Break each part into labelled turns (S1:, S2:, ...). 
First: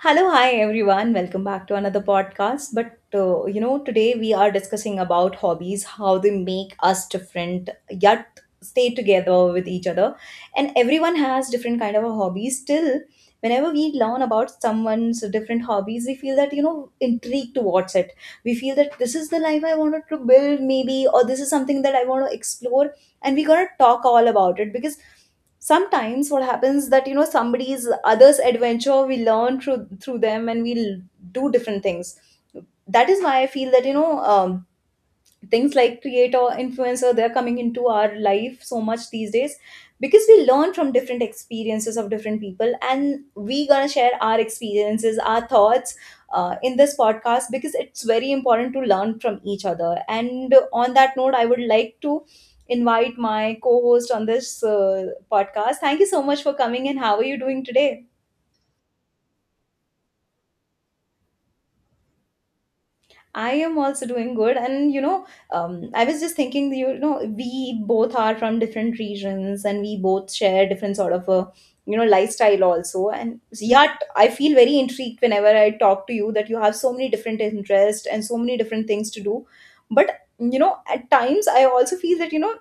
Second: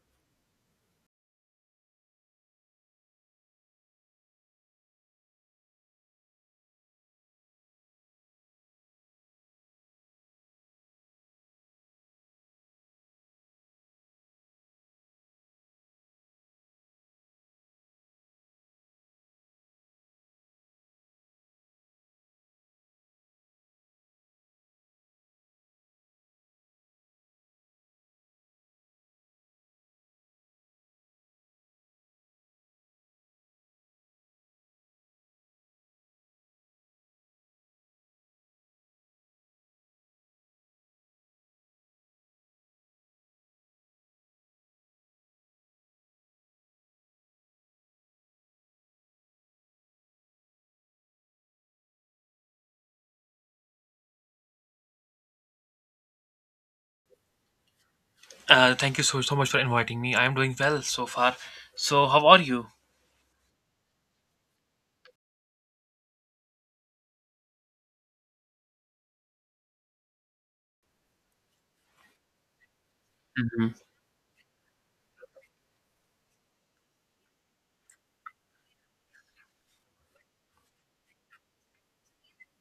S1: Hello, hi everyone. Welcome back to another podcast. But today we are discussing about hobbies, how they make us different yet stay together with each other. And everyone has different kind of a hobbies. Still, whenever we learn about someone's different hobbies, we feel that intrigued towards it. We feel that this is the life I wanted to build, maybe, or this is something that I want to explore, and we gotta talk all about it because sometimes what happens that somebody's others adventure we learn through them and we do different things. That is why I feel that things like creator influencer they're coming into our life so much these days, because we learn from different experiences of different people, and we gonna share our experiences, our thoughts in this podcast, because it's very important to learn from each other. And on that note, I would like to invite my co-host on this podcast. Thank you so much for coming, and how are you doing today?
S2: Thank you so, so much for inviting me. I am doing well so far. So, how are you?
S1: I am also doing good, and I was just thinking, you know, we both are from different regions, and we both share different sort of a, lifestyle also. And
S2: Mhm.
S1: yet, I feel very intrigued whenever I talk to you that you have so many different interests and so many different things to do. But at times, I also feel that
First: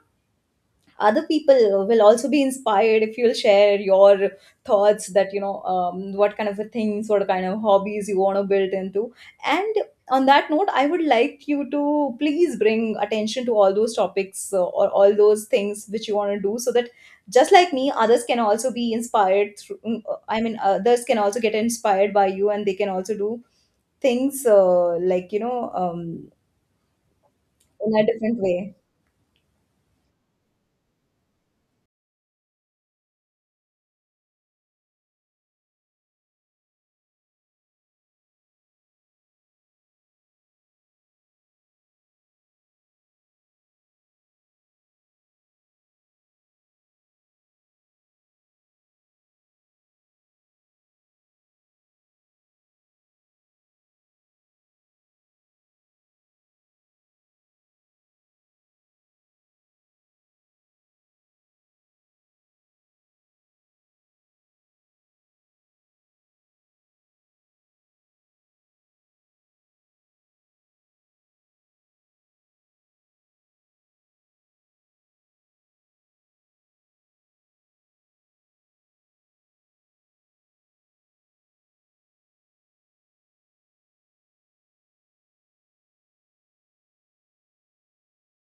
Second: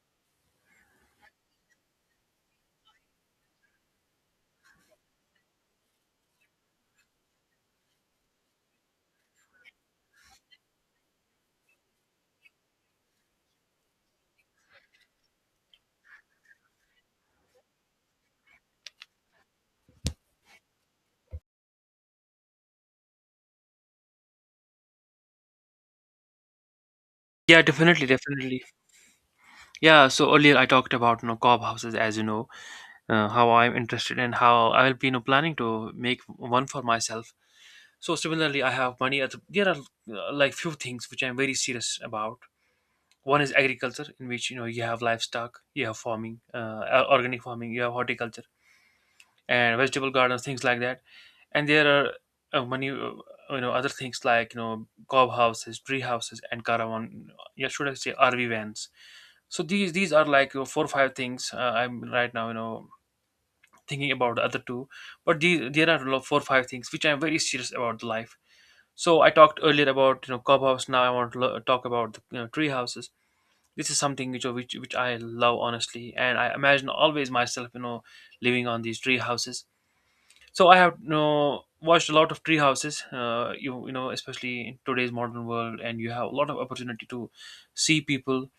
S1: other people will also be inspired if you'll share your thoughts that what kind of a things, what kind of hobbies you want to build into. And on that note, I would like you to please bring attention to all those topics, or all those things which you want to do, so that just like me, others can also be inspired through I mean, others can also get inspired by you, and they can also do things like
S2: Yeah,
S1: in a
S2: definitely,
S1: different
S2: definitely.
S1: way.
S2: Yeah, so earlier I talked about cob houses. As you know, how I'm interested and how I'll be planning to make one for myself. So similarly, I have money. At, there are like few things which I'm very serious about. One is agriculture, in which you have livestock, you have farming, organic farming, you have horticulture, and vegetable gardens, things like that. And there are many, other things like cob houses, tree houses, and caravan. Yeah, should I say RV vans? So these are like you four or five things I'm right now, thinking about the other two. But these, there are four or five things which I'm very serious about the life. So I talked earlier about cob house. Now I want to talk about the tree houses. This is something which I love honestly, and I imagine always myself living on these tree houses. So I have, you know, watched a lot of tree houses. You know, especially in today's modern world, and you have a lot of opportunity to see people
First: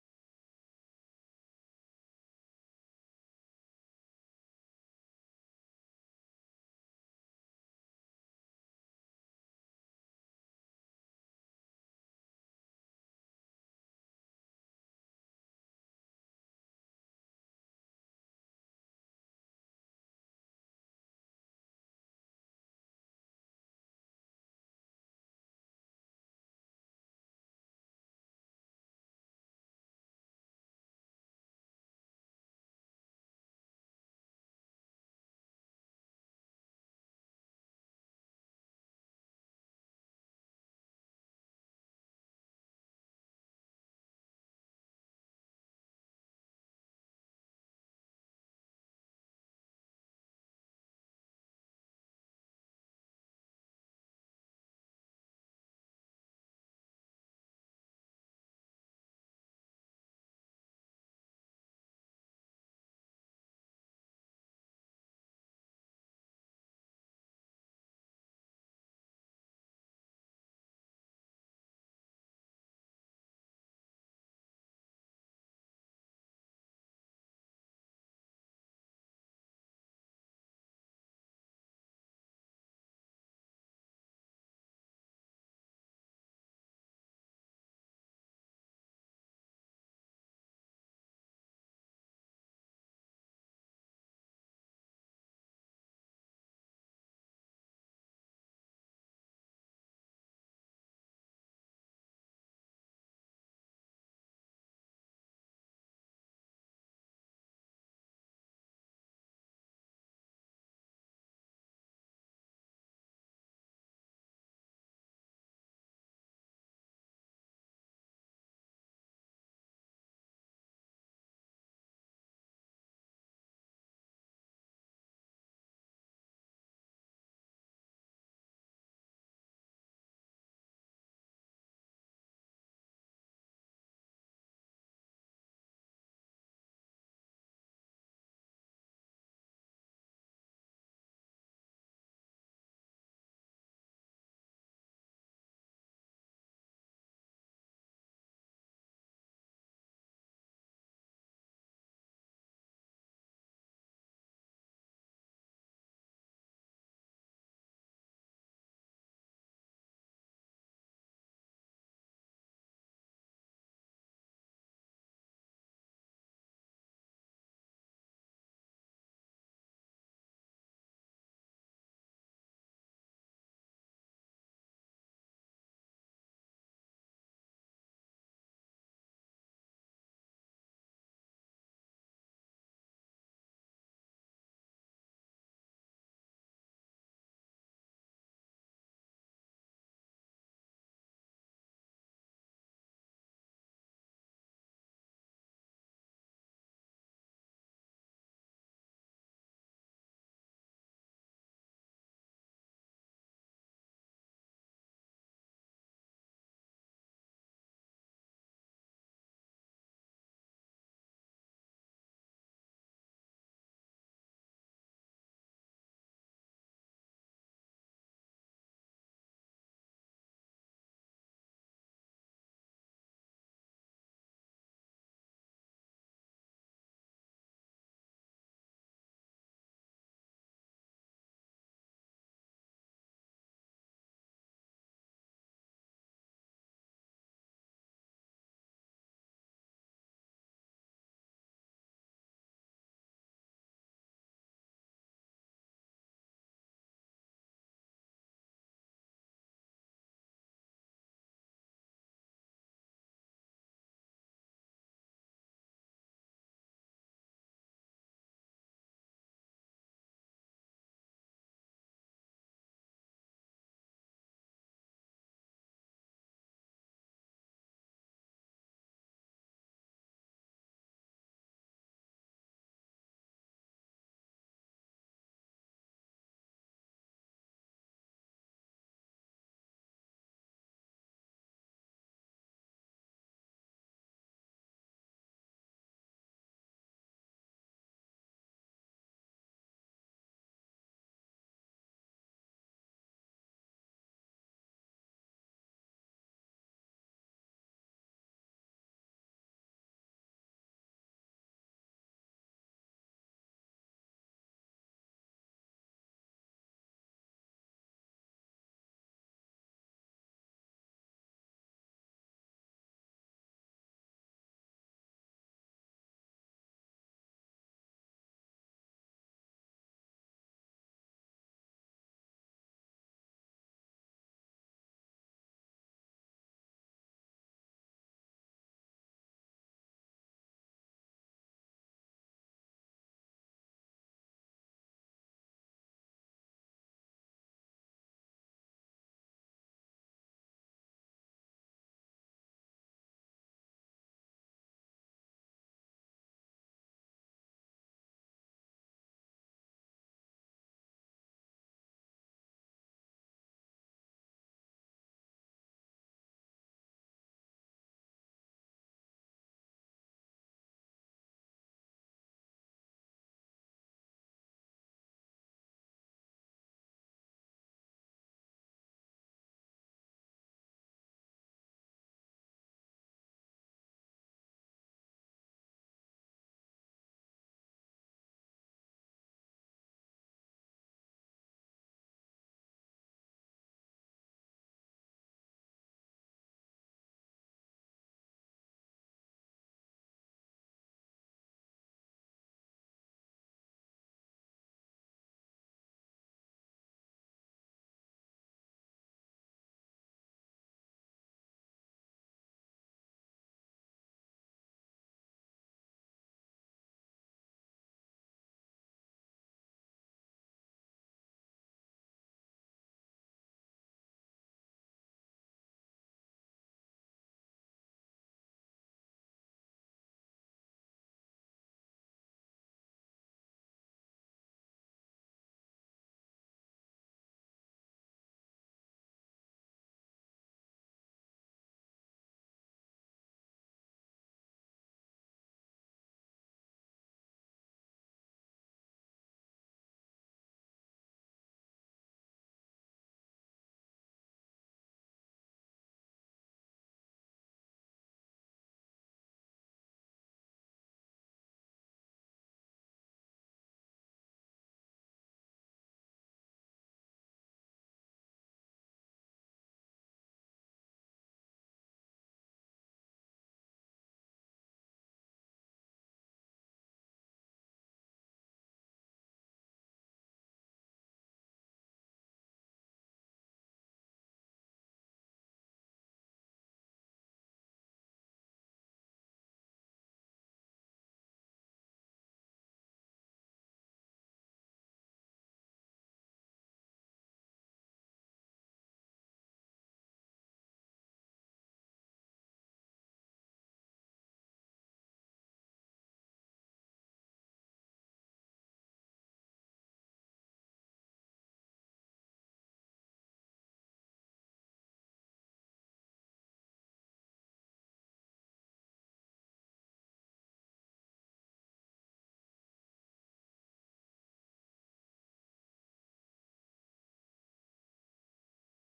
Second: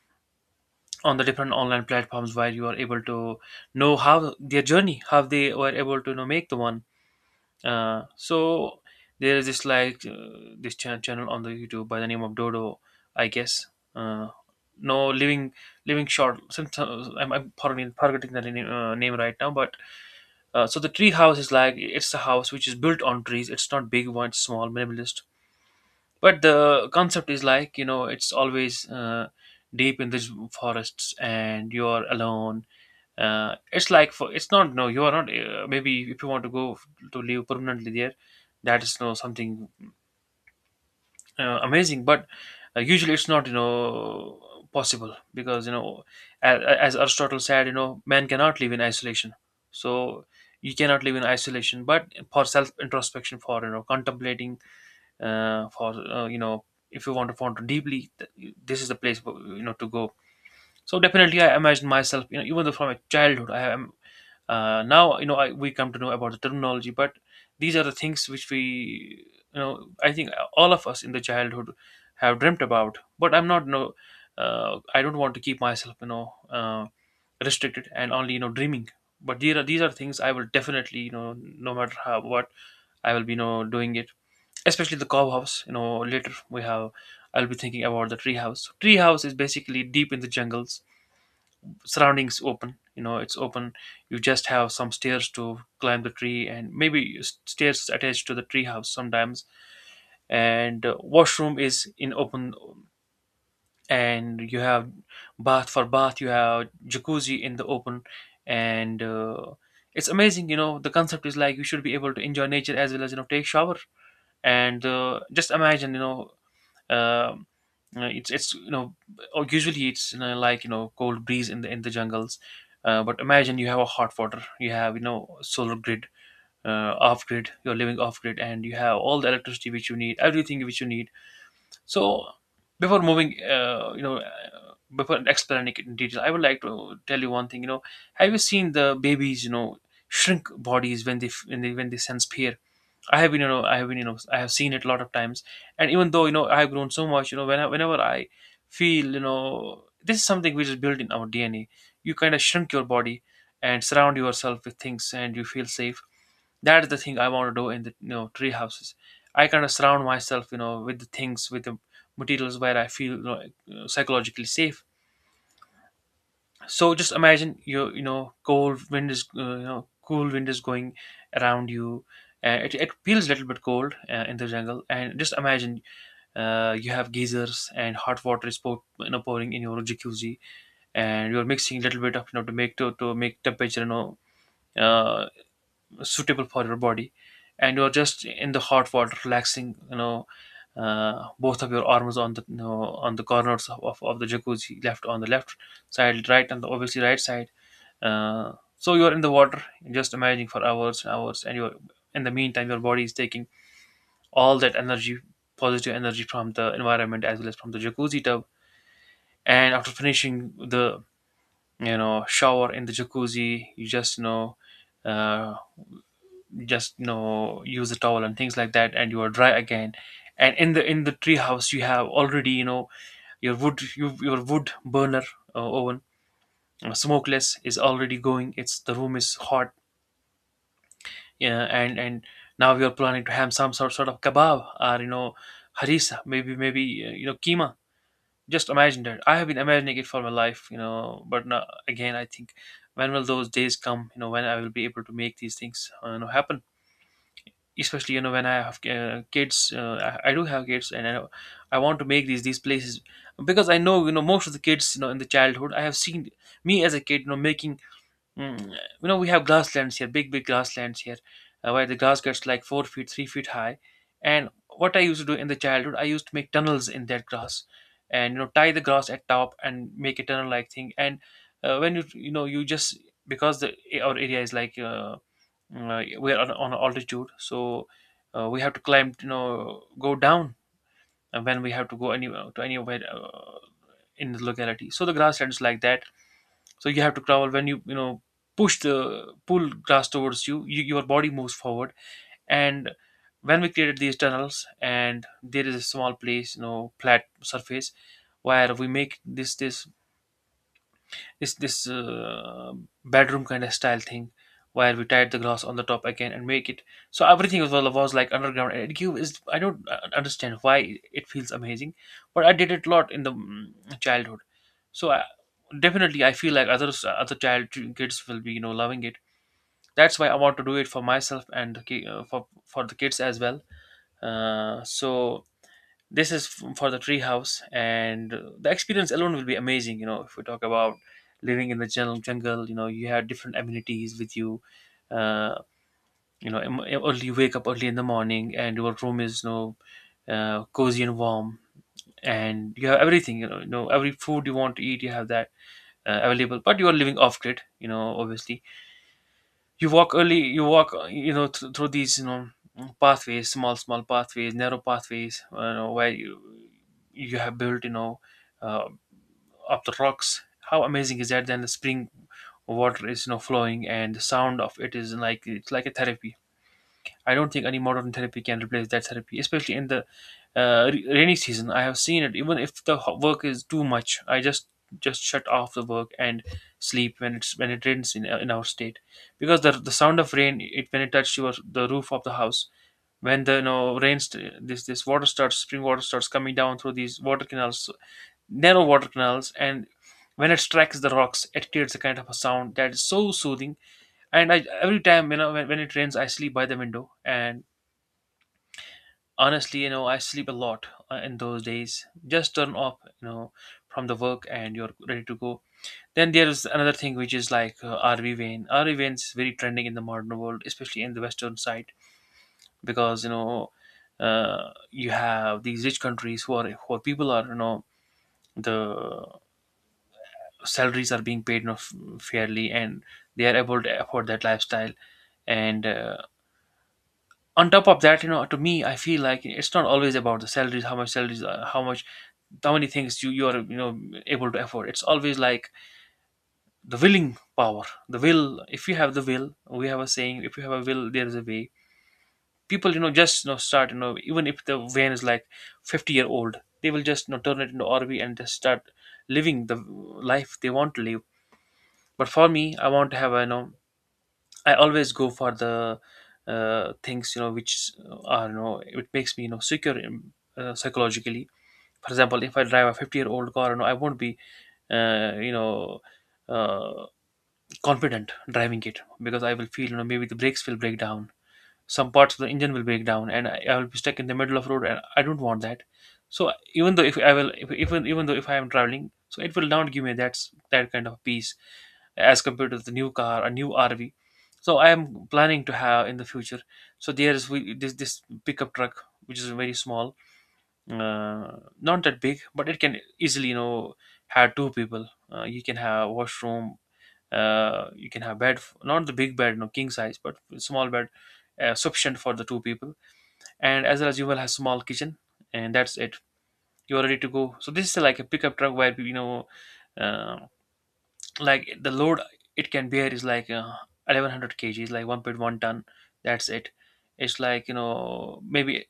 S2: on the different online platforms where you are able to know how their journey, how they were able to make the one. So there is this like this channel on the YouTube by the name of Dodo, I guess. Uh, no, living short. Sometimes I'm, pardon me, forgetting the name, right now. But so the tree house is like, it's a house which is built on trees. It's not big one; it's small, minimalist. But the concept is like, it's always deep in these forests and you're alone. It's like for it's not, no, you are not, maybe if you want to go to live permanently there, that is no something amazing. But usually it's not, possible, because, as Aristotle said, man cannot live in isolation. So you cannot live in isolation, but for self introspection, for, contemplating, for you know if you want to ponder deeply, this is the place, to go. So definitely, I imagine myself, you know, even though from a childhood, I am, now, you know, I, we come to know about the terminology. But these are the things which we, you know, I think all of us in the childhood have dreamt about. But I'm not, you know, I don't want to keep myself, you know, restricted and only, you know, dreaming. But these are things I will definitely, you know, no matter how what I will be, you know, doing it. Especially the cow house, you know. Later we have, I'll be thinking about the tree house. Tree house is basically deep in the jungles, surroundings open, you know, it's open. You just have some stairs to climb the tree and maybe stairs attached to the tree house sometimes. And washroom is in open, and you have bath. For bath you have jacuzzi in the open. And it's amazing, you know. The concept is like you should be able to enjoy nature as well as, you know, take shower. And just imagine, um, you, it's, it's, or usually it's, you know, like, you know, cold breeze in the jungles. But imagine you have a hot water, you have, you know, solar grid, off grid. You're living off grid and you have all the electricity which you need, everything which you need. So before moving, before explaining it in detail, I would like to tell you one thing. You know, have you seen the babies, you know, shrink bodies when they f- when they sense fear? I have been, you know, I have been, you know, I have seen it a lot of times. And even though, you know, I have grown so much, you know, whenever I feel, you know, this is something which is built in our DNA. You kind of shrink your body and surround yourself with things, and you feel safe. That is the thing I want to do in the, you know, tree houses. I kind of surround myself, you know, with the things, with the materials where I feel, you know, psychologically safe. So just imagine, you know, cold wind is, cool wind is going around you. It feels a little bit cold in the jungle, and just imagine, you have geysers and hot water is pouring in your jacuzzi, and you're mixing a little bit of, you know, to make to make temperature, you know, uh, suitable for your body, and you're just in the hot water relaxing, you know, both of your arms on the, you know, on the corners of the jacuzzi, left on the left side, right on the obviously right side. So you're in the water, just imagining for hours and hours, and you're, in the meantime, your body is taking all that energy, positive energy, from the environment as well as from the jacuzzi tub. And after finishing the, you know, shower in the jacuzzi, you just, uh, just, you know, use a towel and things like that, and you are dry again. And in the tree house, you have already, you know, your wood, your wood burner, oven, smokeless, is already going. It's, the room is hot. Yeah, and now you're planning to have some sort of kebab or, you know, harissa. Maybe you know, keema. Just imagine that. I have been imagining it for my life, you know. But no, again, I think, when will those days come? You know, when I will be able to make these things, you know, happen. Especially, you know, when I have kids. Uh, I do have kids, and I want to make these places, because I know, you know, most of the kids, you know, in the childhood. I have seen me as a kid, you know, making. Mm. You know, we have grasslands here, big, big grasslands here, where the grass gets like 4 feet, 3 feet high. And what I used to do in the childhood, I used to make tunnels in that grass, and, you know, tie the grass at top and make a tunnel-like thing. And when you know, you just, because the, our area is like, we're on, altitude. So we have to climb, you know, go down when we have to go anywhere, to anywhere, in the locality. So the grasslands like that, so you have to travel. When you know, push the, pull grass towards you, your body moves forward. And when we created these tunnels, and there is a small place, you know, flat surface, where we make this bedroom kind of style thing, where we tied the glass on the top again and make it, so everything was, well, was like underground. And it give is, I don't, understand why, it feels amazing. But I did it a lot in the childhood. So I, definitely, I feel like others, other child kids will be, you know, loving it. That's why I want to do it for myself and the for the kids as well. So this is for the treehouse. And the experience alone will be amazing. You know, if we talk about living in the jungle, you know, you have different amenities with you. Uh, you know, early, you wake up early in the morning, and your room is, you know, cozy and warm, and you have everything. You know, you know, every food you want to eat, you have that available. But you are living off grid. You know, obviously, you walk early, you know, through these, you know, pathways, small pathways, narrow pathways, you know, where you have built, you know, uh, up the rocks. How amazing is that? Then the spring water is, you know, flowing, and the sound of it is like, it's like a therapy. I don't think any modern therapy can replace that therapy, especially in the rainy season. I have seen it. Even if the work is too much, I just shut off the work and sleep when it rains in our state, because the sound of rain, it when it touches your the roof of the house when the you know this water starts, spring water starts coming down through these water canals, narrow water canals. And when it strikes the rocks, it creates a kind of a sound that is so soothing. And I, every time when it rains, I sleep by the window. And honestly, I sleep a lot in those days, just turn off, from the work, and you're ready to go. Then there's another thing which is like RV vein is very trending in the modern world, especially in the western side, because you have these rich countries who are people are, you know the salaries are being paid enough, fairly, and they are able to afford that lifestyle. And on top of that, you know, to me, I feel like it's not always about the salaries, how much salaries are, how much, how many things you you are you know, able to afford. It's always like the willing power, the will. If you have the will, we have a saying, if you have a will, there is a way. People, just, start, you know, even if the van is like 50-year old, they will just, you know, turn it into RV and just start living the life they want to live. But for me, I want to have a, you know, I always go for the things, you know, which are, you know, it makes me, you know, secure, psychologically. For example, if I drive a 50-year-old car, you know, I won't be uh, you know uh, confident driving it, because I will feel, you know, maybe the brakes will break down, some parts of the engine will break down, and I will be stuck in the middle of road, and I don't want that. So even though if I will if, even though if I am traveling, so it will not give me that kind of peace as compared to the new car, a new RV. So I am planning to have in the future. So there is we, this pickup truck, which is very small, not that big, but it can easily, you know, have two people. You can have washroom, you can have not the big bed, no king size, but small bed, sufficient for the two people. And as well as you will have small kitchen, and that's it, you're ready to go. So this is like a pickup truck where, uh, like, the load it can bear is like 1,100 kgs, like 1.1 ton, that's it. It's like, you know, maybe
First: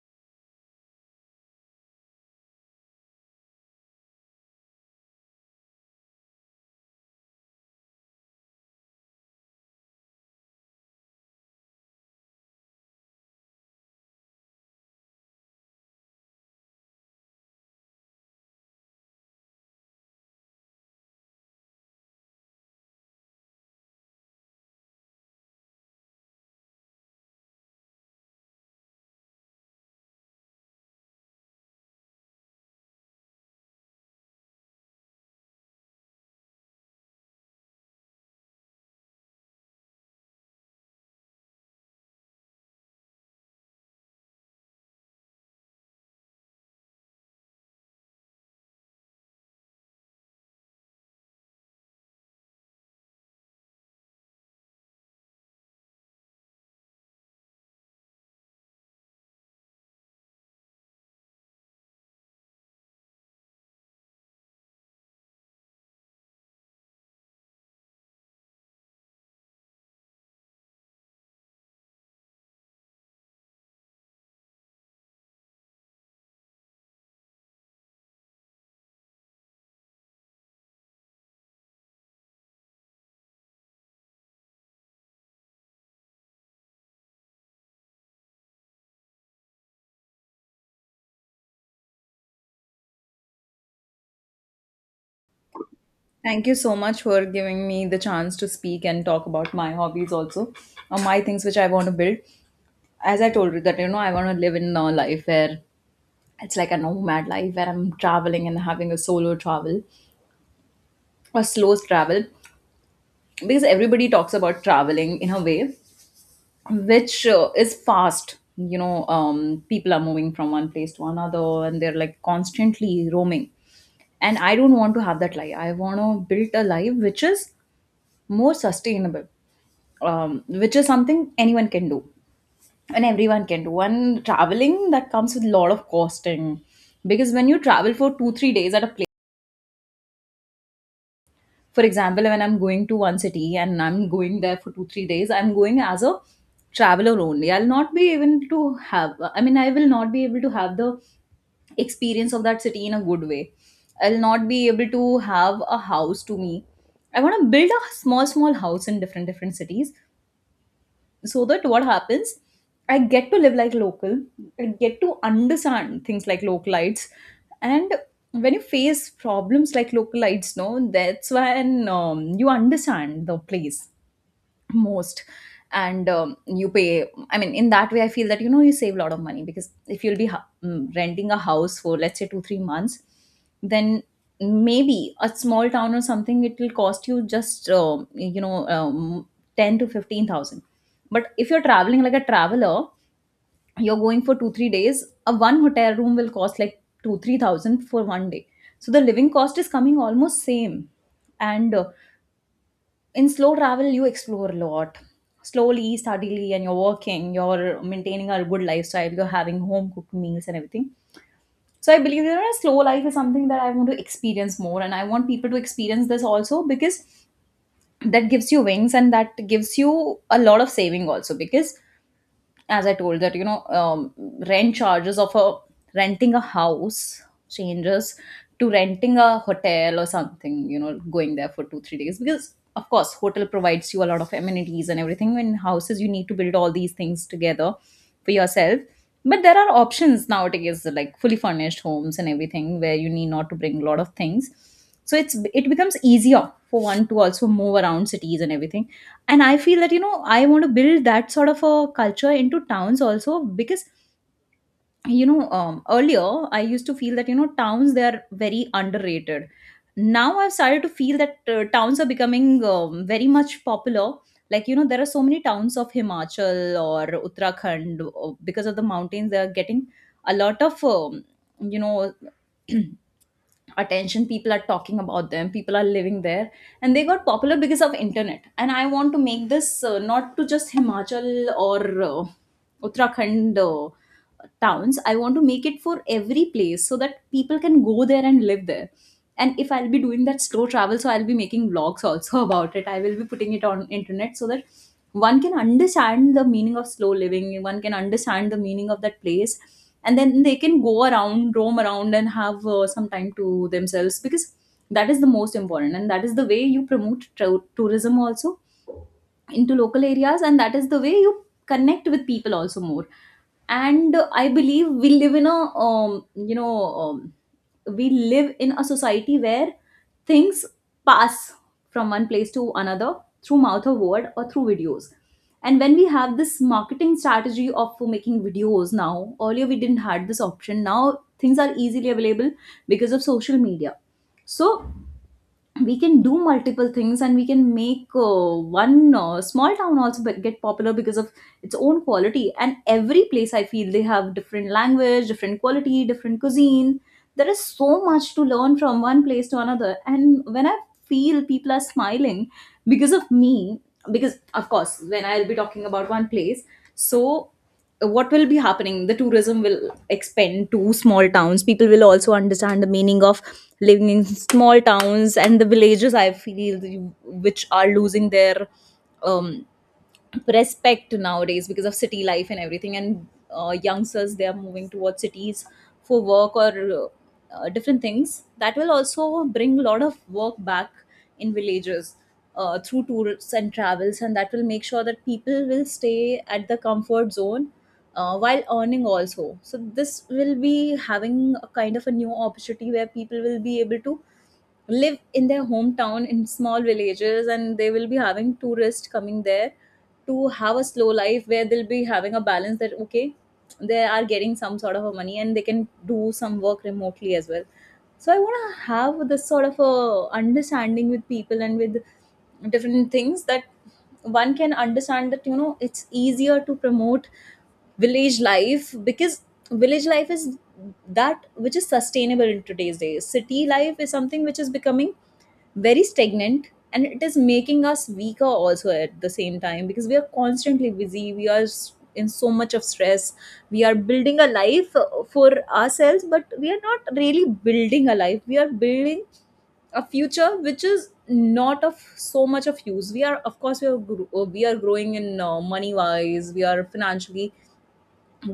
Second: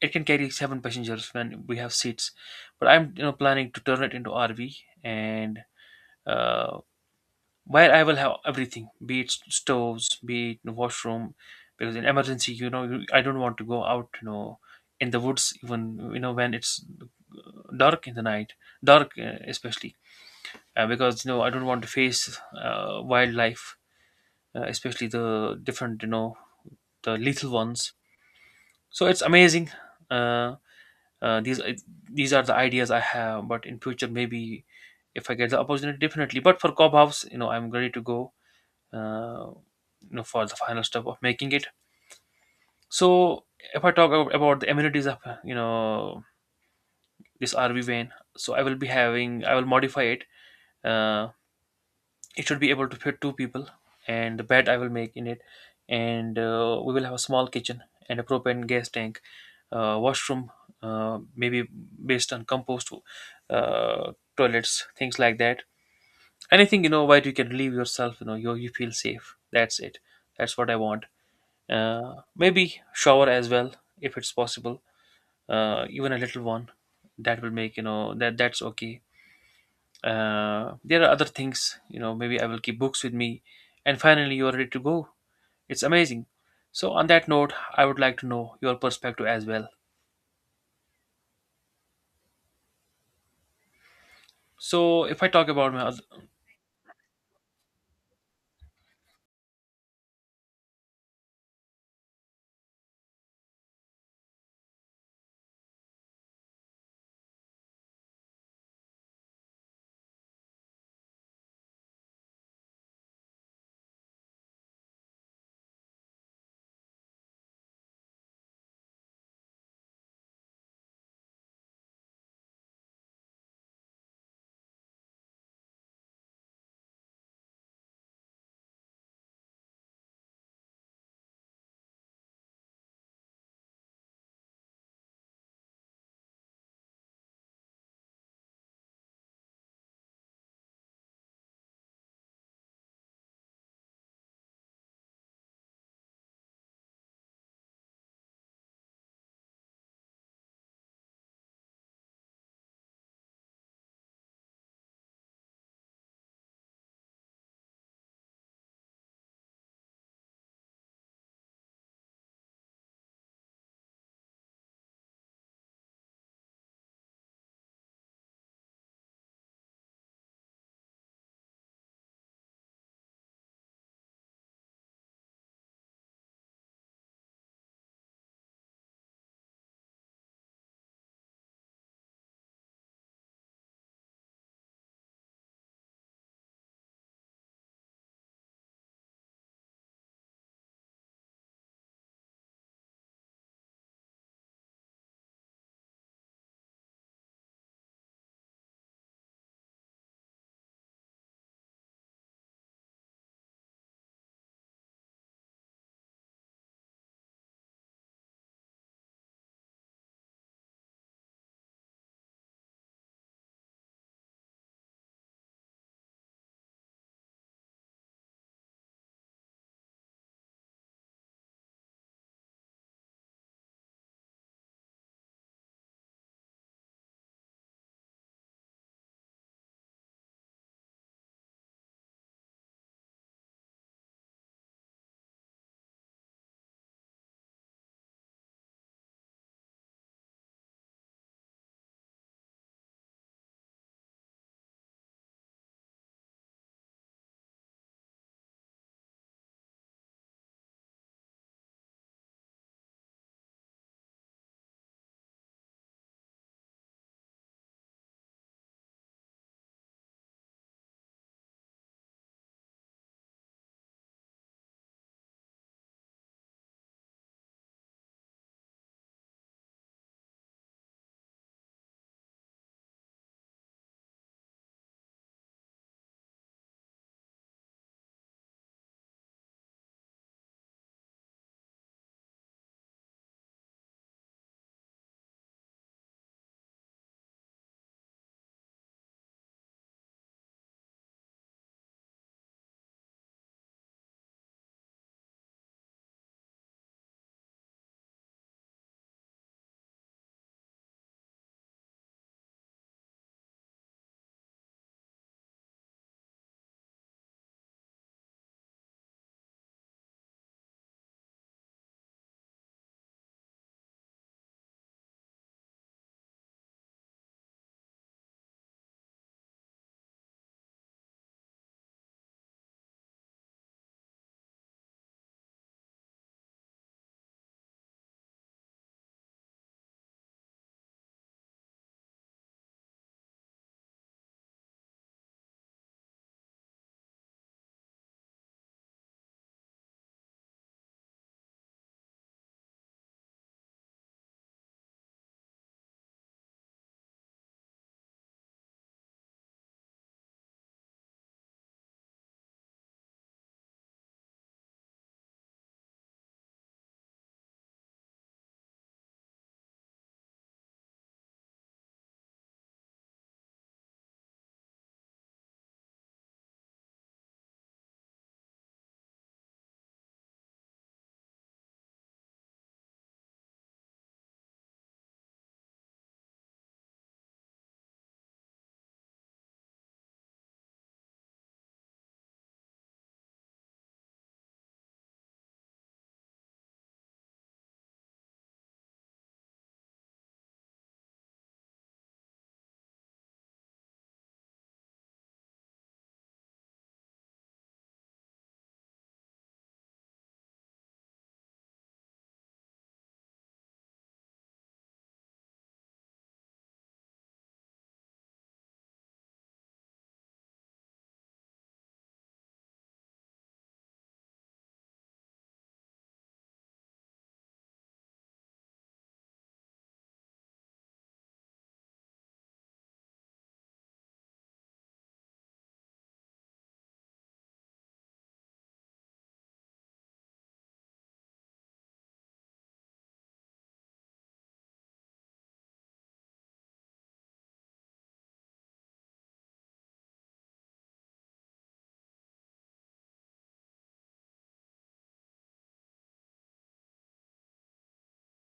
S2: it can carry seven passengers when we have seats, but I'm, you know, planning to turn it into RV and uh, where I will have everything, be it stoves, be it washroom, because in emergency, you know, I don't want to go out, you know, in the woods even, you know, when it's dark in the night, dark, especially, because, you know, I don't want to face wildlife, especially the different, you know, the lethal ones. So it's amazing. Uh, uh, these these are the ideas I have. But in future, maybe if I get the opportunity, definitely. But for Cobb House, you know, I'm ready to go. Uh, you know, for the final step of making it. So if I about the amenities of, you know, this RV van, so I will be having, I will modify it. Uh, it should be able to fit two people, and the bed I will make in it, and we will have a small kitchen and a propane gas tank, washroom, maybe based on compost uh, toilets, things like that. Anything, you know, where you can leave yourself, you know, you feel safe. That's it. That's what I want. Maybe shower as well, if it's possible. Even a little one, that will make, you know, that that's okay. There are other things, you know. Maybe I will keep books with me, and finally you are ready to go. It's amazing. So on that note, I would like to know your perspective as well. So if I talk about my.
S1: Thank you so much for giving me the chance to speak and talk about my hobbies also, or my things which I want to build. As I told you that I want to live in a life where it's like a nomad life where I'm traveling and having a solo travel, or slow travel, because everybody talks about traveling in a way which is fast. People are moving from one place to another, and they're like constantly roaming. And I don't want to have that life. I want to build a life which is more sustainable, which is something anyone can do and everyone can do. And traveling that comes with a lot of costing, because when you travel for 2-3 days at a place, for example, when I'm going to one city and I'm going there for 2-3 days, I'm going as a traveler only. I'll not be able to have, I mean, I will not be able to have the experience of that city in a good way. I'll not be able to have a house. To me, I want to build a small small house in different different cities, so that what happens, I get to live like local, I get to understand things like localites. And when you face problems like localites, no, that's when you understand the place most. And you pay, I mean, in that way I feel that you save a lot of money, because if you'll be renting a house for let's say 2 3 months, then maybe a small town or something, it will cost you just 10 to 15,000. But if you're traveling like a traveler, you're going for 2 3 days, a one hotel room will cost like 2 3,000 for one day. So the living cost is coming almost same. And in slow travel you explore a lot, slowly, steadily, and you're working, you're maintaining a good lifestyle, you're having home cooked meals and everything. So I believe a slow life is something that I want to experience more, and I want people to experience this also, because that gives you wings and that gives you a lot of saving also, because as I told that rent charges of a renting a house changes to renting a hotel or something, you know, going there for 2-3 days, because of course hotel provides you a lot of amenities and everything. In houses you need to build all these things together for yourself. But there are options nowadays like fully furnished homes and everything, where you need not to bring a lot of things. So it's, it becomes easier for one to also move around cities and everything. And I feel that I want to build that sort of a culture into towns also, because earlier I used to feel that towns, they are very underrated. Now I've started to feel that towns are becoming very much popular. Like there are so many towns of himachal, or uttarakhand, because of the mountains they are getting a lot of you know attention. People are talking about them, people are living there, and they got popular because of internet. And I want to make this, not to just himachal or uh, uttarakhand towns, I want to make it for every place, so that that people can go there and live there. And if I'll be doing that slow travel, so I'll be making vlogs also about it. I will be putting it on internet, so that one can understand the meaning of slow living, one can understand the meaning of that place. And then they can go around, roam around and have some time to themselves, because that is the most important, and that is the way you promote tourism also into local areas. And that is the way you connect with people also more. And I believe we live in a um, we live in a society where things pass from one place to another, through mouth of word or through videos. And when we have this marketing strategy of making videos, now earlier we didn't had this option, now things are easily available because of social media. So we can do multiple things, and we can make one small town also get popular because of its own quality. And every place, I feel, they have different language, different quality, different cuisine. There is so much to learn from one place to another. And when I feel people are smiling because of me, because of course when I'll be talking about one place, so what will be happening, the tourism will expand to small towns. People will also understand the meaning of living in small towns and the villages, I feel, which are losing their um respect nowadays because of city life and everything. And youngsters, they are moving towards cities for work or different things. That will also bring a lot of work back in villages, through tours and travels, and that will make sure that people will stay at the comfort zone, while earning also. So this will be having a kind of a new opportunity where people will be able to live in their hometown in small villages, and they will be having tourists coming there to have a slow life where they'll be having a balance that okay, they are getting some sort of a money and they can do some work remotely as well. So I want to have this sort of a understanding with people and with different things, that one can understand that it's easier to promote village life, because village life is that which is sustainable in today's days. City life is something which is becoming very stagnant, and it is making us weaker also at the same time, because we are constantly busy, we are in so much of stress. We are building a life for ourselves, but we are not really building a life. We are building a future which is not of so much of use. We are of course, we are growing in money wise, we are financially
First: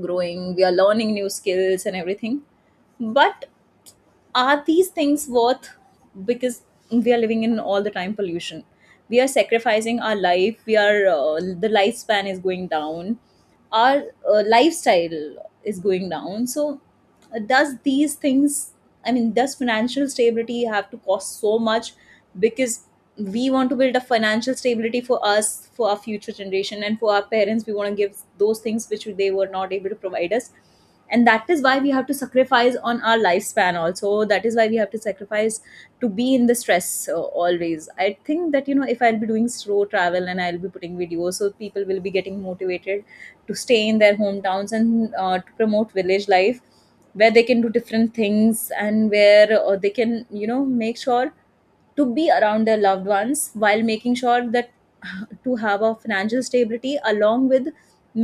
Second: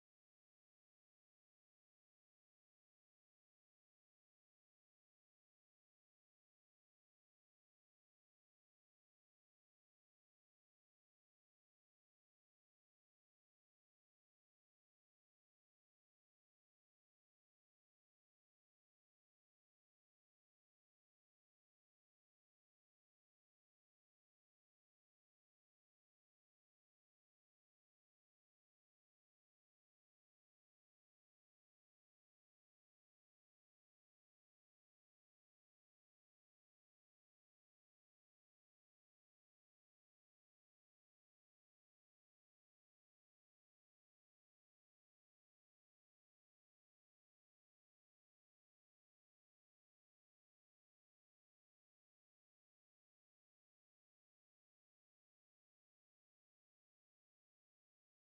S1: growing, we are learning new skills and everything, but are these things worth? Because we are living in all the time pollution, we are sacrificing our life, we are the lifespan is going down, our lifestyle is going down. So does these things, I mean, does financial stability have to cost so much? Because we want to build a financial stability for us, for our future generation, and for our parents, we want to give those things which they were not able to provide us. And that is why we have to sacrifice on our lifespan also. That is why we have to sacrifice to be in the stress, always. I think that if I'll be doing slow travel and I'll be putting videos, so people will be getting motivated to stay in their hometowns, and to promote village life where they can do different things, and where they can make sure to be around their loved ones, while making sure that to have a financial stability, along with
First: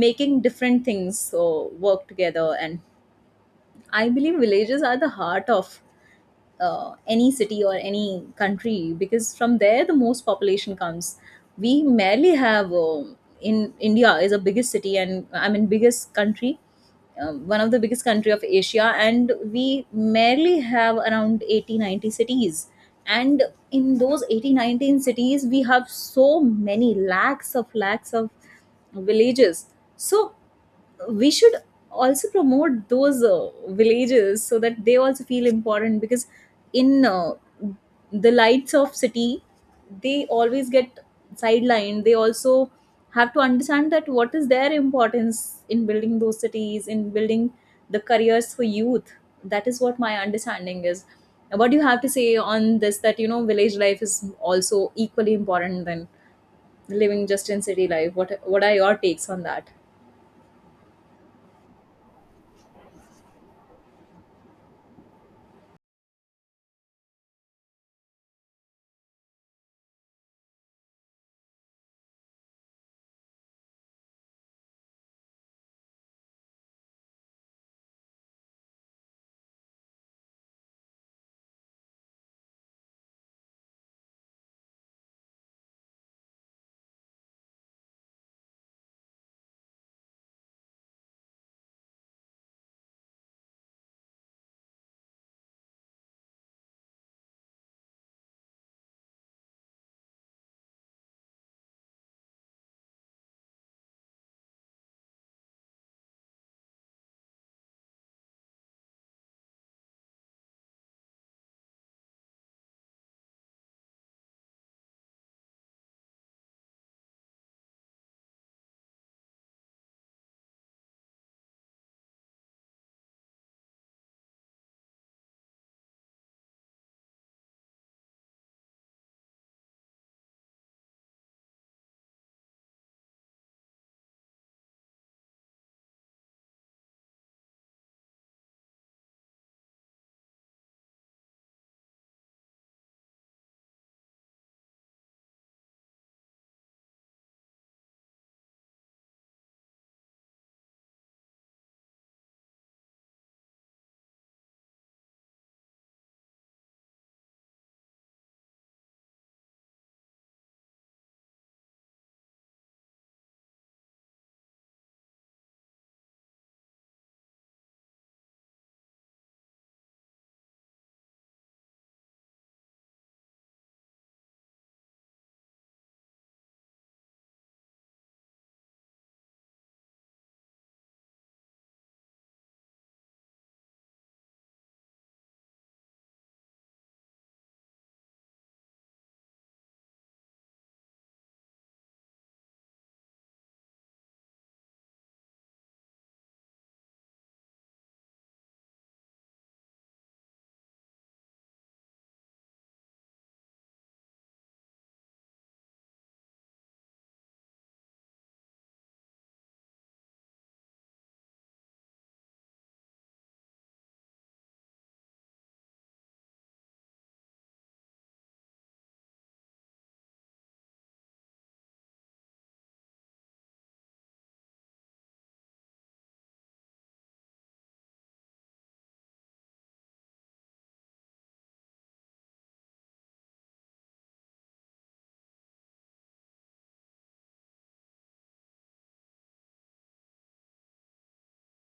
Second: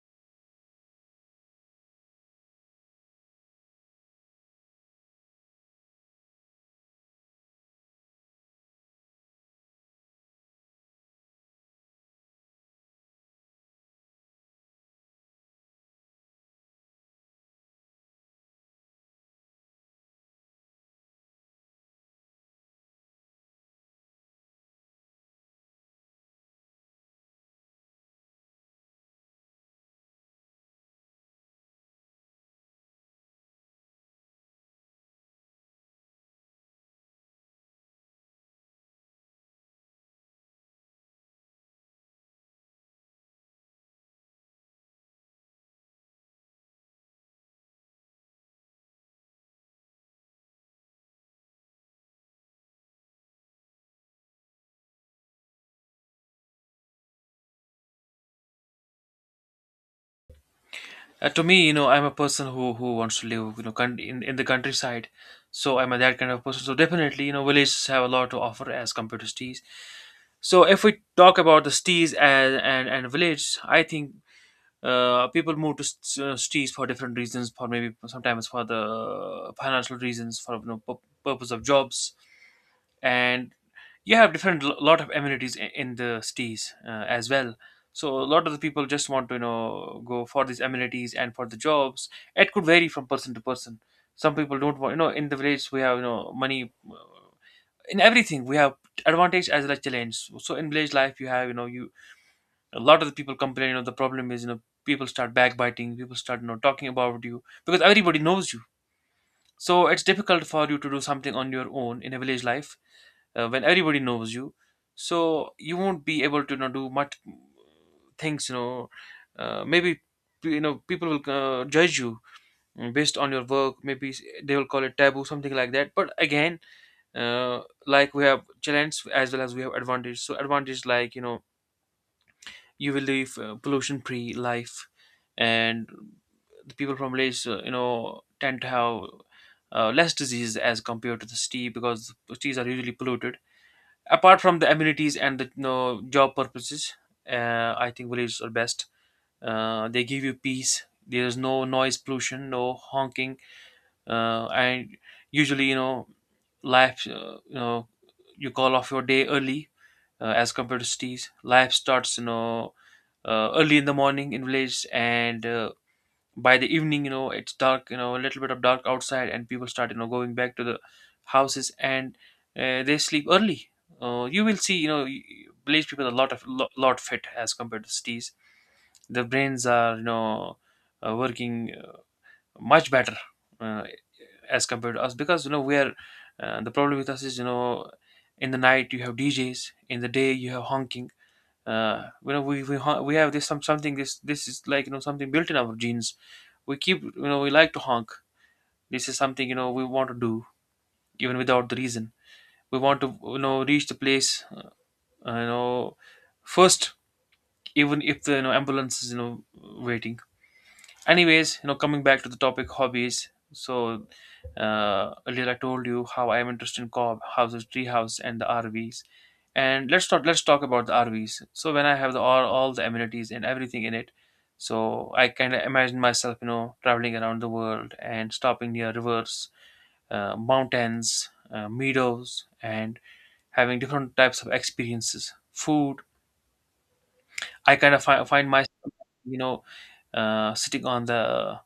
S1: making different things, so work together. And I believe villages are the heart of any city or any country, because from there the most population comes. We merely have in India is a biggest city, and I mean biggest country, one of the biggest country of Asia. And we merely have around 80, 90 cities. And in those 80 nineteen cities, we have so many lakhs of villages. So we should also promote those villages, so that they also feel important, because in the lights of city, they always get sidelined. They also have to understand that what is their importance in building those cities, in building the careers for youth. That is what my understanding is. What do you have to say on this that village life is also equally important than living just in city life? What are your takes on that?
S2: To me, you know, I'm a person who wants to live, you know, in the countryside. So I'm a that kind of person. So definitely, you know, villages have a lot to offer as compared to cities. So if we talk about the cities and village, I think people move to cities for different reasons. For maybe sometimes for the financial reasons, for, you know, purpose of jobs. And you have different lot of amenities in the cities as well. So a lot of the people just want to, you know, go for these amenities and for the jobs. It could vary from person to person. Some people don't want, you know, in the village we have, you know, money, in everything we have advantage as well as challenge. So in village life you have, you know, you, a lot of the people complain, you know, the problem is, you know, people start backbiting, people start, you know, talking about you because everybody knows you. So it's difficult for you to do something on your own in a village life when everybody knows you. So you won't be able to, you know, do much things, you know, maybe, you know, people will judge you, based on your work, maybe they will call it taboo, something like that. But again, uh, like, we have challenge as well as we have advantage. So advantage, like, you know, you will live pollution free life. And the people from Malaysia, you know, tend to have less disease as compared to the city, because the cities are usually polluted. Apart from the amenities and the, you know, job purposes, I think villages are best. They give you peace. There's no noise pollution, no honking, and usually, you know, life, you call off your day early as compared to cities. Life starts, you know, early in the morning in villages, and by the evening, you know, it's dark, you know, a little bit of dark outside, and people start, you know, going back to the houses, and they sleep early. You will see, you know, village people a lot of lot fit as compared to cities. Their brains are, you know, working much better uh, as compared to us, because, you know, we are, the problem with us is, you know, in the night you have DJs, in the day you have honking, you know, we have this some something, this is like, you know, something built in our genes. We keep, you know, we like to honk. This is something, you know, we want to do even without the reason. We want to, you know, reach the place you know, first, even if the, you know, ambulance is, you know, waiting. Anyways, you know, coming back to the topic, hobbies. So earlier I told you how I am interested in co-op houses, treehouse, and the RVs. And let's talk about the RVs. So when I have the all the amenities and everything in it, so I kind of imagine myself, you know, traveling around the world and stopping near rivers, mountains, meadows, and having different types of experiences. Food, I kind of find myself, you know, sitting on the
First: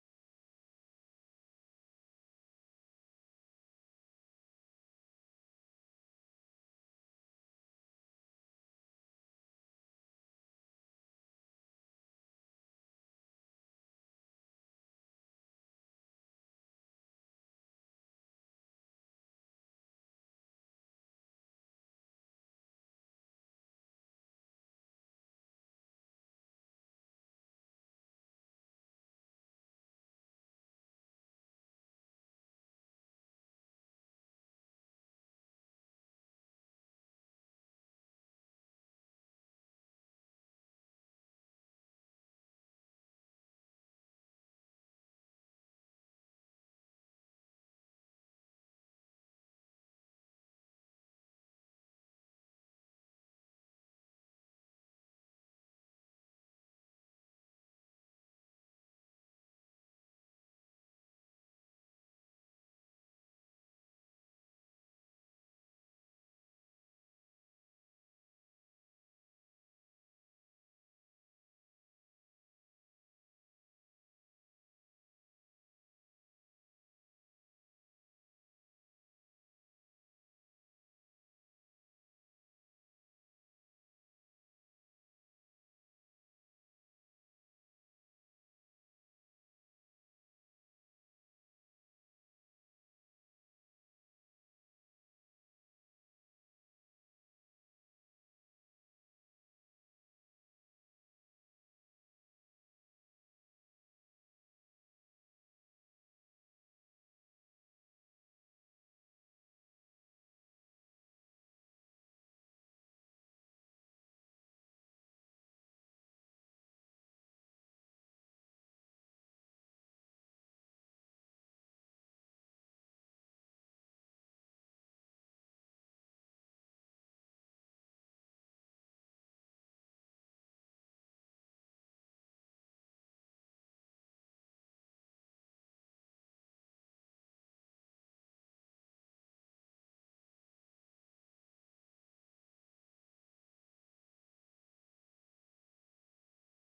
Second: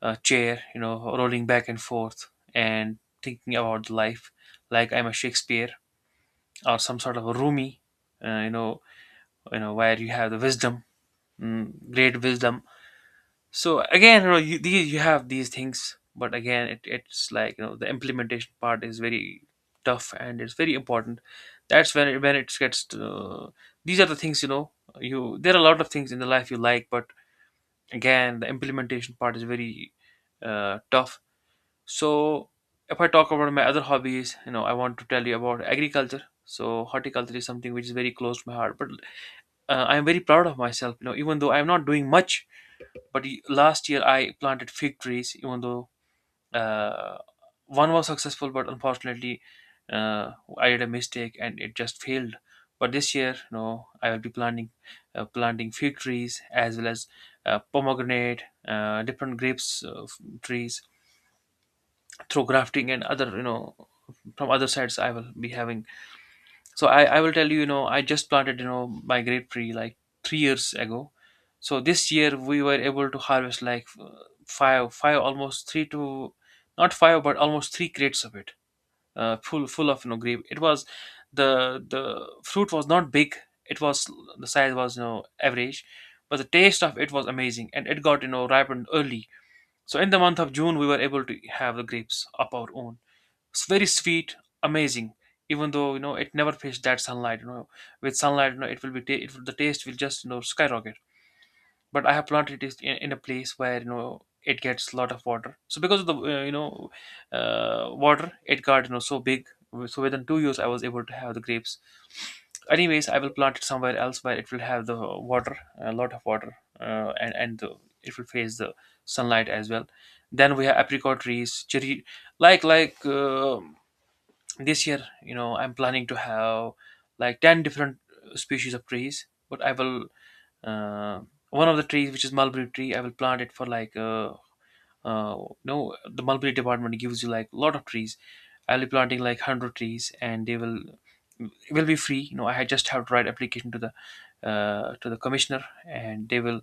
S2: chair, rolling back and forth and thinking about life, like I'm a Shakespeare or some sort of a Rumi, uh, you know, where you have the wisdom, great wisdom. So again, you have these things, but again it's like, the implementation part is very tough and it's very important. That's when when it gets to, these are the things. You There are a lot of things in the life you like, but again the implementation part is very tough. So if I talk about my other hobbies, I want to tell you about agriculture. So horticulture is something which is very close to my heart, but I'm very proud of myself, even though I'm not doing much. But last year I planted fig trees. Even though uh, one was successful, but unfortunately uh, I did a mistake and it just failed. But this year, I will be planting fig trees as well as pomegranate, different grapes, trees, through grafting and other, from other sides I will be having. So I will tell you, you know I just planted, my grape tree like 3 years ago. So this year we were able to harvest like five almost three to, not five but almost three crates of it, full of, grape. It was, the fruit was not big. It was, the size was, average, but the taste of it was amazing, and it got, ripened early. So in the month of June we were able to have the grapes of our own. It's very sweet, amazing. Even though, it never faced that sunlight, with sunlight, it will be the taste will just, skyrocket. But I have planted it in a place where, it gets a lot of water. So because of the water, it got, so big. So within 2 years, I was able to have the grapes. Anyways, I will plant it somewhere else where it will have the water, a lot of water, and it will face the sunlight as well. Then we have apricot trees, cherry, like like. Uh, this year, I'm planning to have like 10 different species of trees, but I will, uh, one of the trees, which is mulberry tree, I will plant it for like uh no, the mulberry department gives you like a lot of trees. I'll be planting like 100 trees, and they will it will be free. I just have to write application to the commissioner, and they will,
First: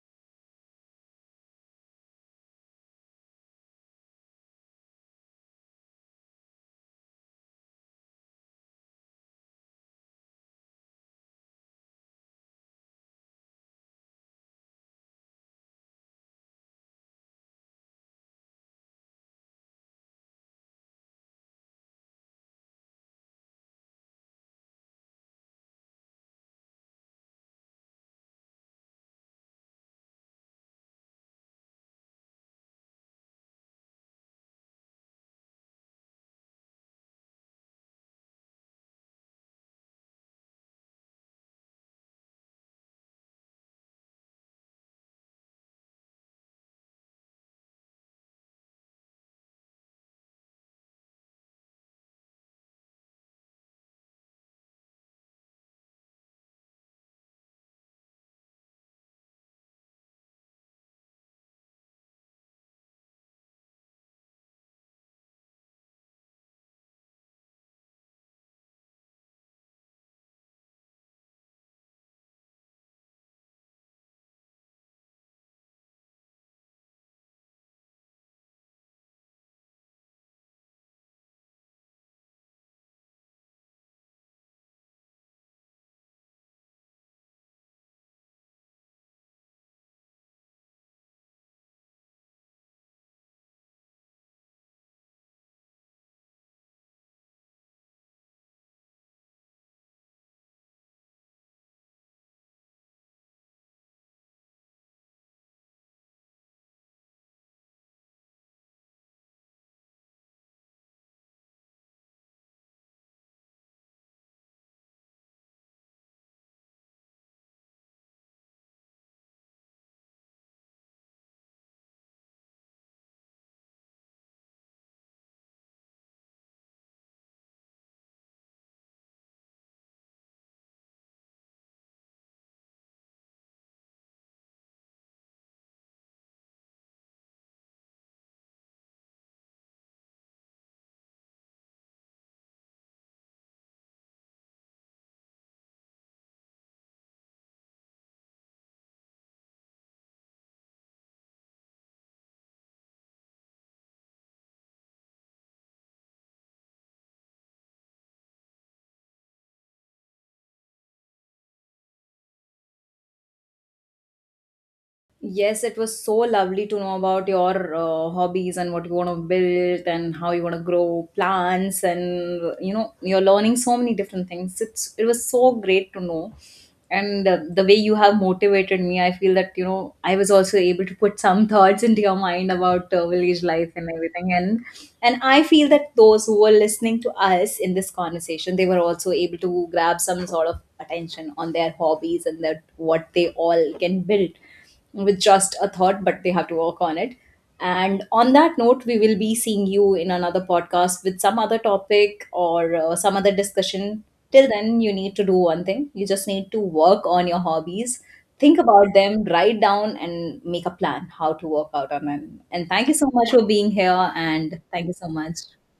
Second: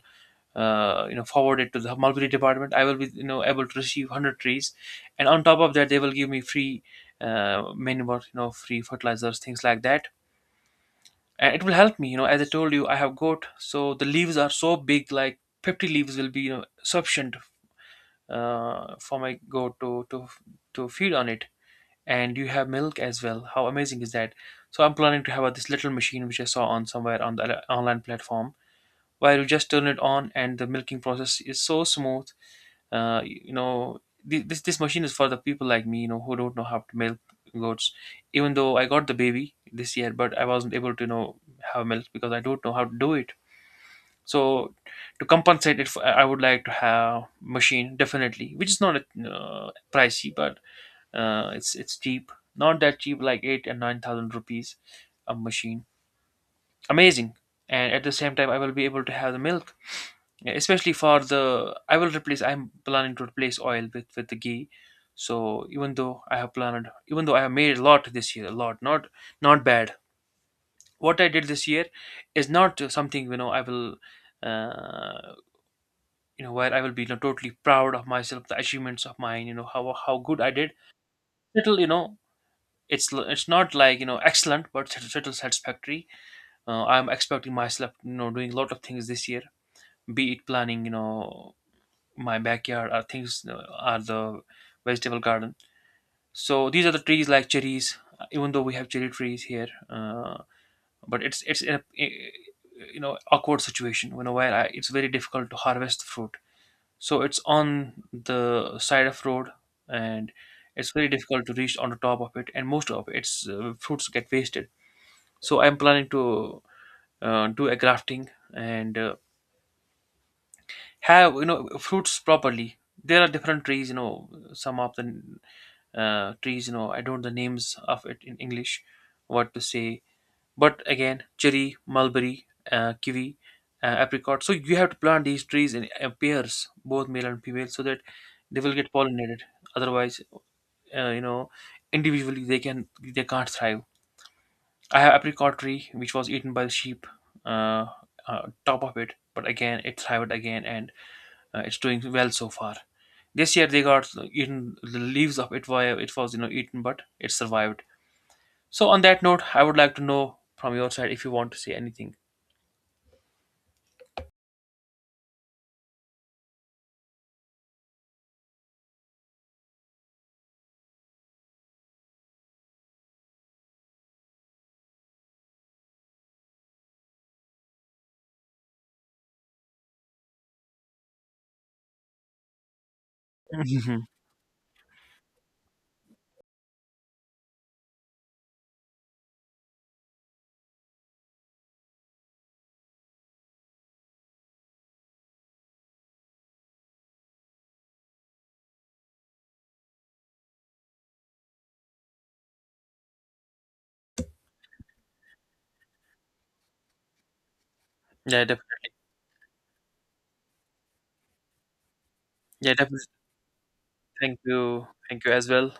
S2: forward it to the mulberry department. I will be, able to receive 100 trees. And on top of that, they will give me free manure, free fertilizers, things like that. And it will help me, as I told you, I have goat. So the leaves are so big, like 50 leaves will be, sufficient for my goat to feed on it. And you have milk as well. How amazing is that? So I'm planning to have this little machine which I saw on somewhere on the online platform, while you just turn it on and the milking process is so smooth. uh, you know this machine is for the people like me, who don't know how to milk goats. Even though I got the baby this year, but I wasn't able to, have milk because I don't know how to do it. So to compensate it for, I would like to have machine, definitely, which is not pricey, but it's cheap, not that cheap, like 8 and 9000 rupees a machine. Amazing. And at the same time, I will be able to have the milk. Yeah, especially for the, I'm planning to replace oil with the ghee. So, even though I have made a lot this year, a lot, not bad. What I did this year is not something, I will uh, you know where I will be, totally proud of myself, the achievements of mine, how good I did. Little, it's it's not like, excellent, but little satisfactory. I'm expecting myself, doing a lot of things this year, be it planning, my backyard are the vegetable garden. So these are the trees like cherries. Even though we have cherry trees here, but it's in awkward situation you know where it's very difficult to harvest the fruit. So it's on the side of road, and it's very difficult to reach on the top of it, and most of its fruits get wasted. So I'm planning to do a grafting and have, fruits properly. There are different trees, some of the trees. I don't know the names of it in English, what to say. But again, cherry, mulberry, kiwi, apricot. So you have to plant these trees in pairs, both male and female, so that they will get pollinated. Otherwise, uh, you know, individually, they can't thrive. I have apricot tree which was eaten by the sheep. Uh, Top of it, but again it thrived again and it's doing well so far. This year they got eaten, the leaves of it, why it was, eaten, but it survived. So on that note, I would like to know from your side if you want to say anything.
S1: Yes, it was so lovely to know about your hobbies, and what you want to build, and how you want to grow plants, and you're learning so many different things. It was so great to know, and the way you have motivated me, I feel that I was also able to put some thoughts into your mind about village life and
S2: Mhm.
S1: everything. And I feel that those who were listening to us in this conversation, they were also able to grab some sort of attention on their hobbies and that what they all can build with just a thought, but they have to work on it. And on that note, we will be seeing you in another podcast with some other topic or some other discussion. Till then, you need to do one thing, you just need to work on your hobbies,
S2: Yeah,
S1: think
S2: definitely.
S1: about them, write down, and make a plan how to work out on them. And
S2: Yeah,
S1: thank you
S2: definitely.
S1: so much for being here.
S2: Thank
S1: And
S2: you.
S1: thank you so
S2: Thank you
S1: much.
S2: as well.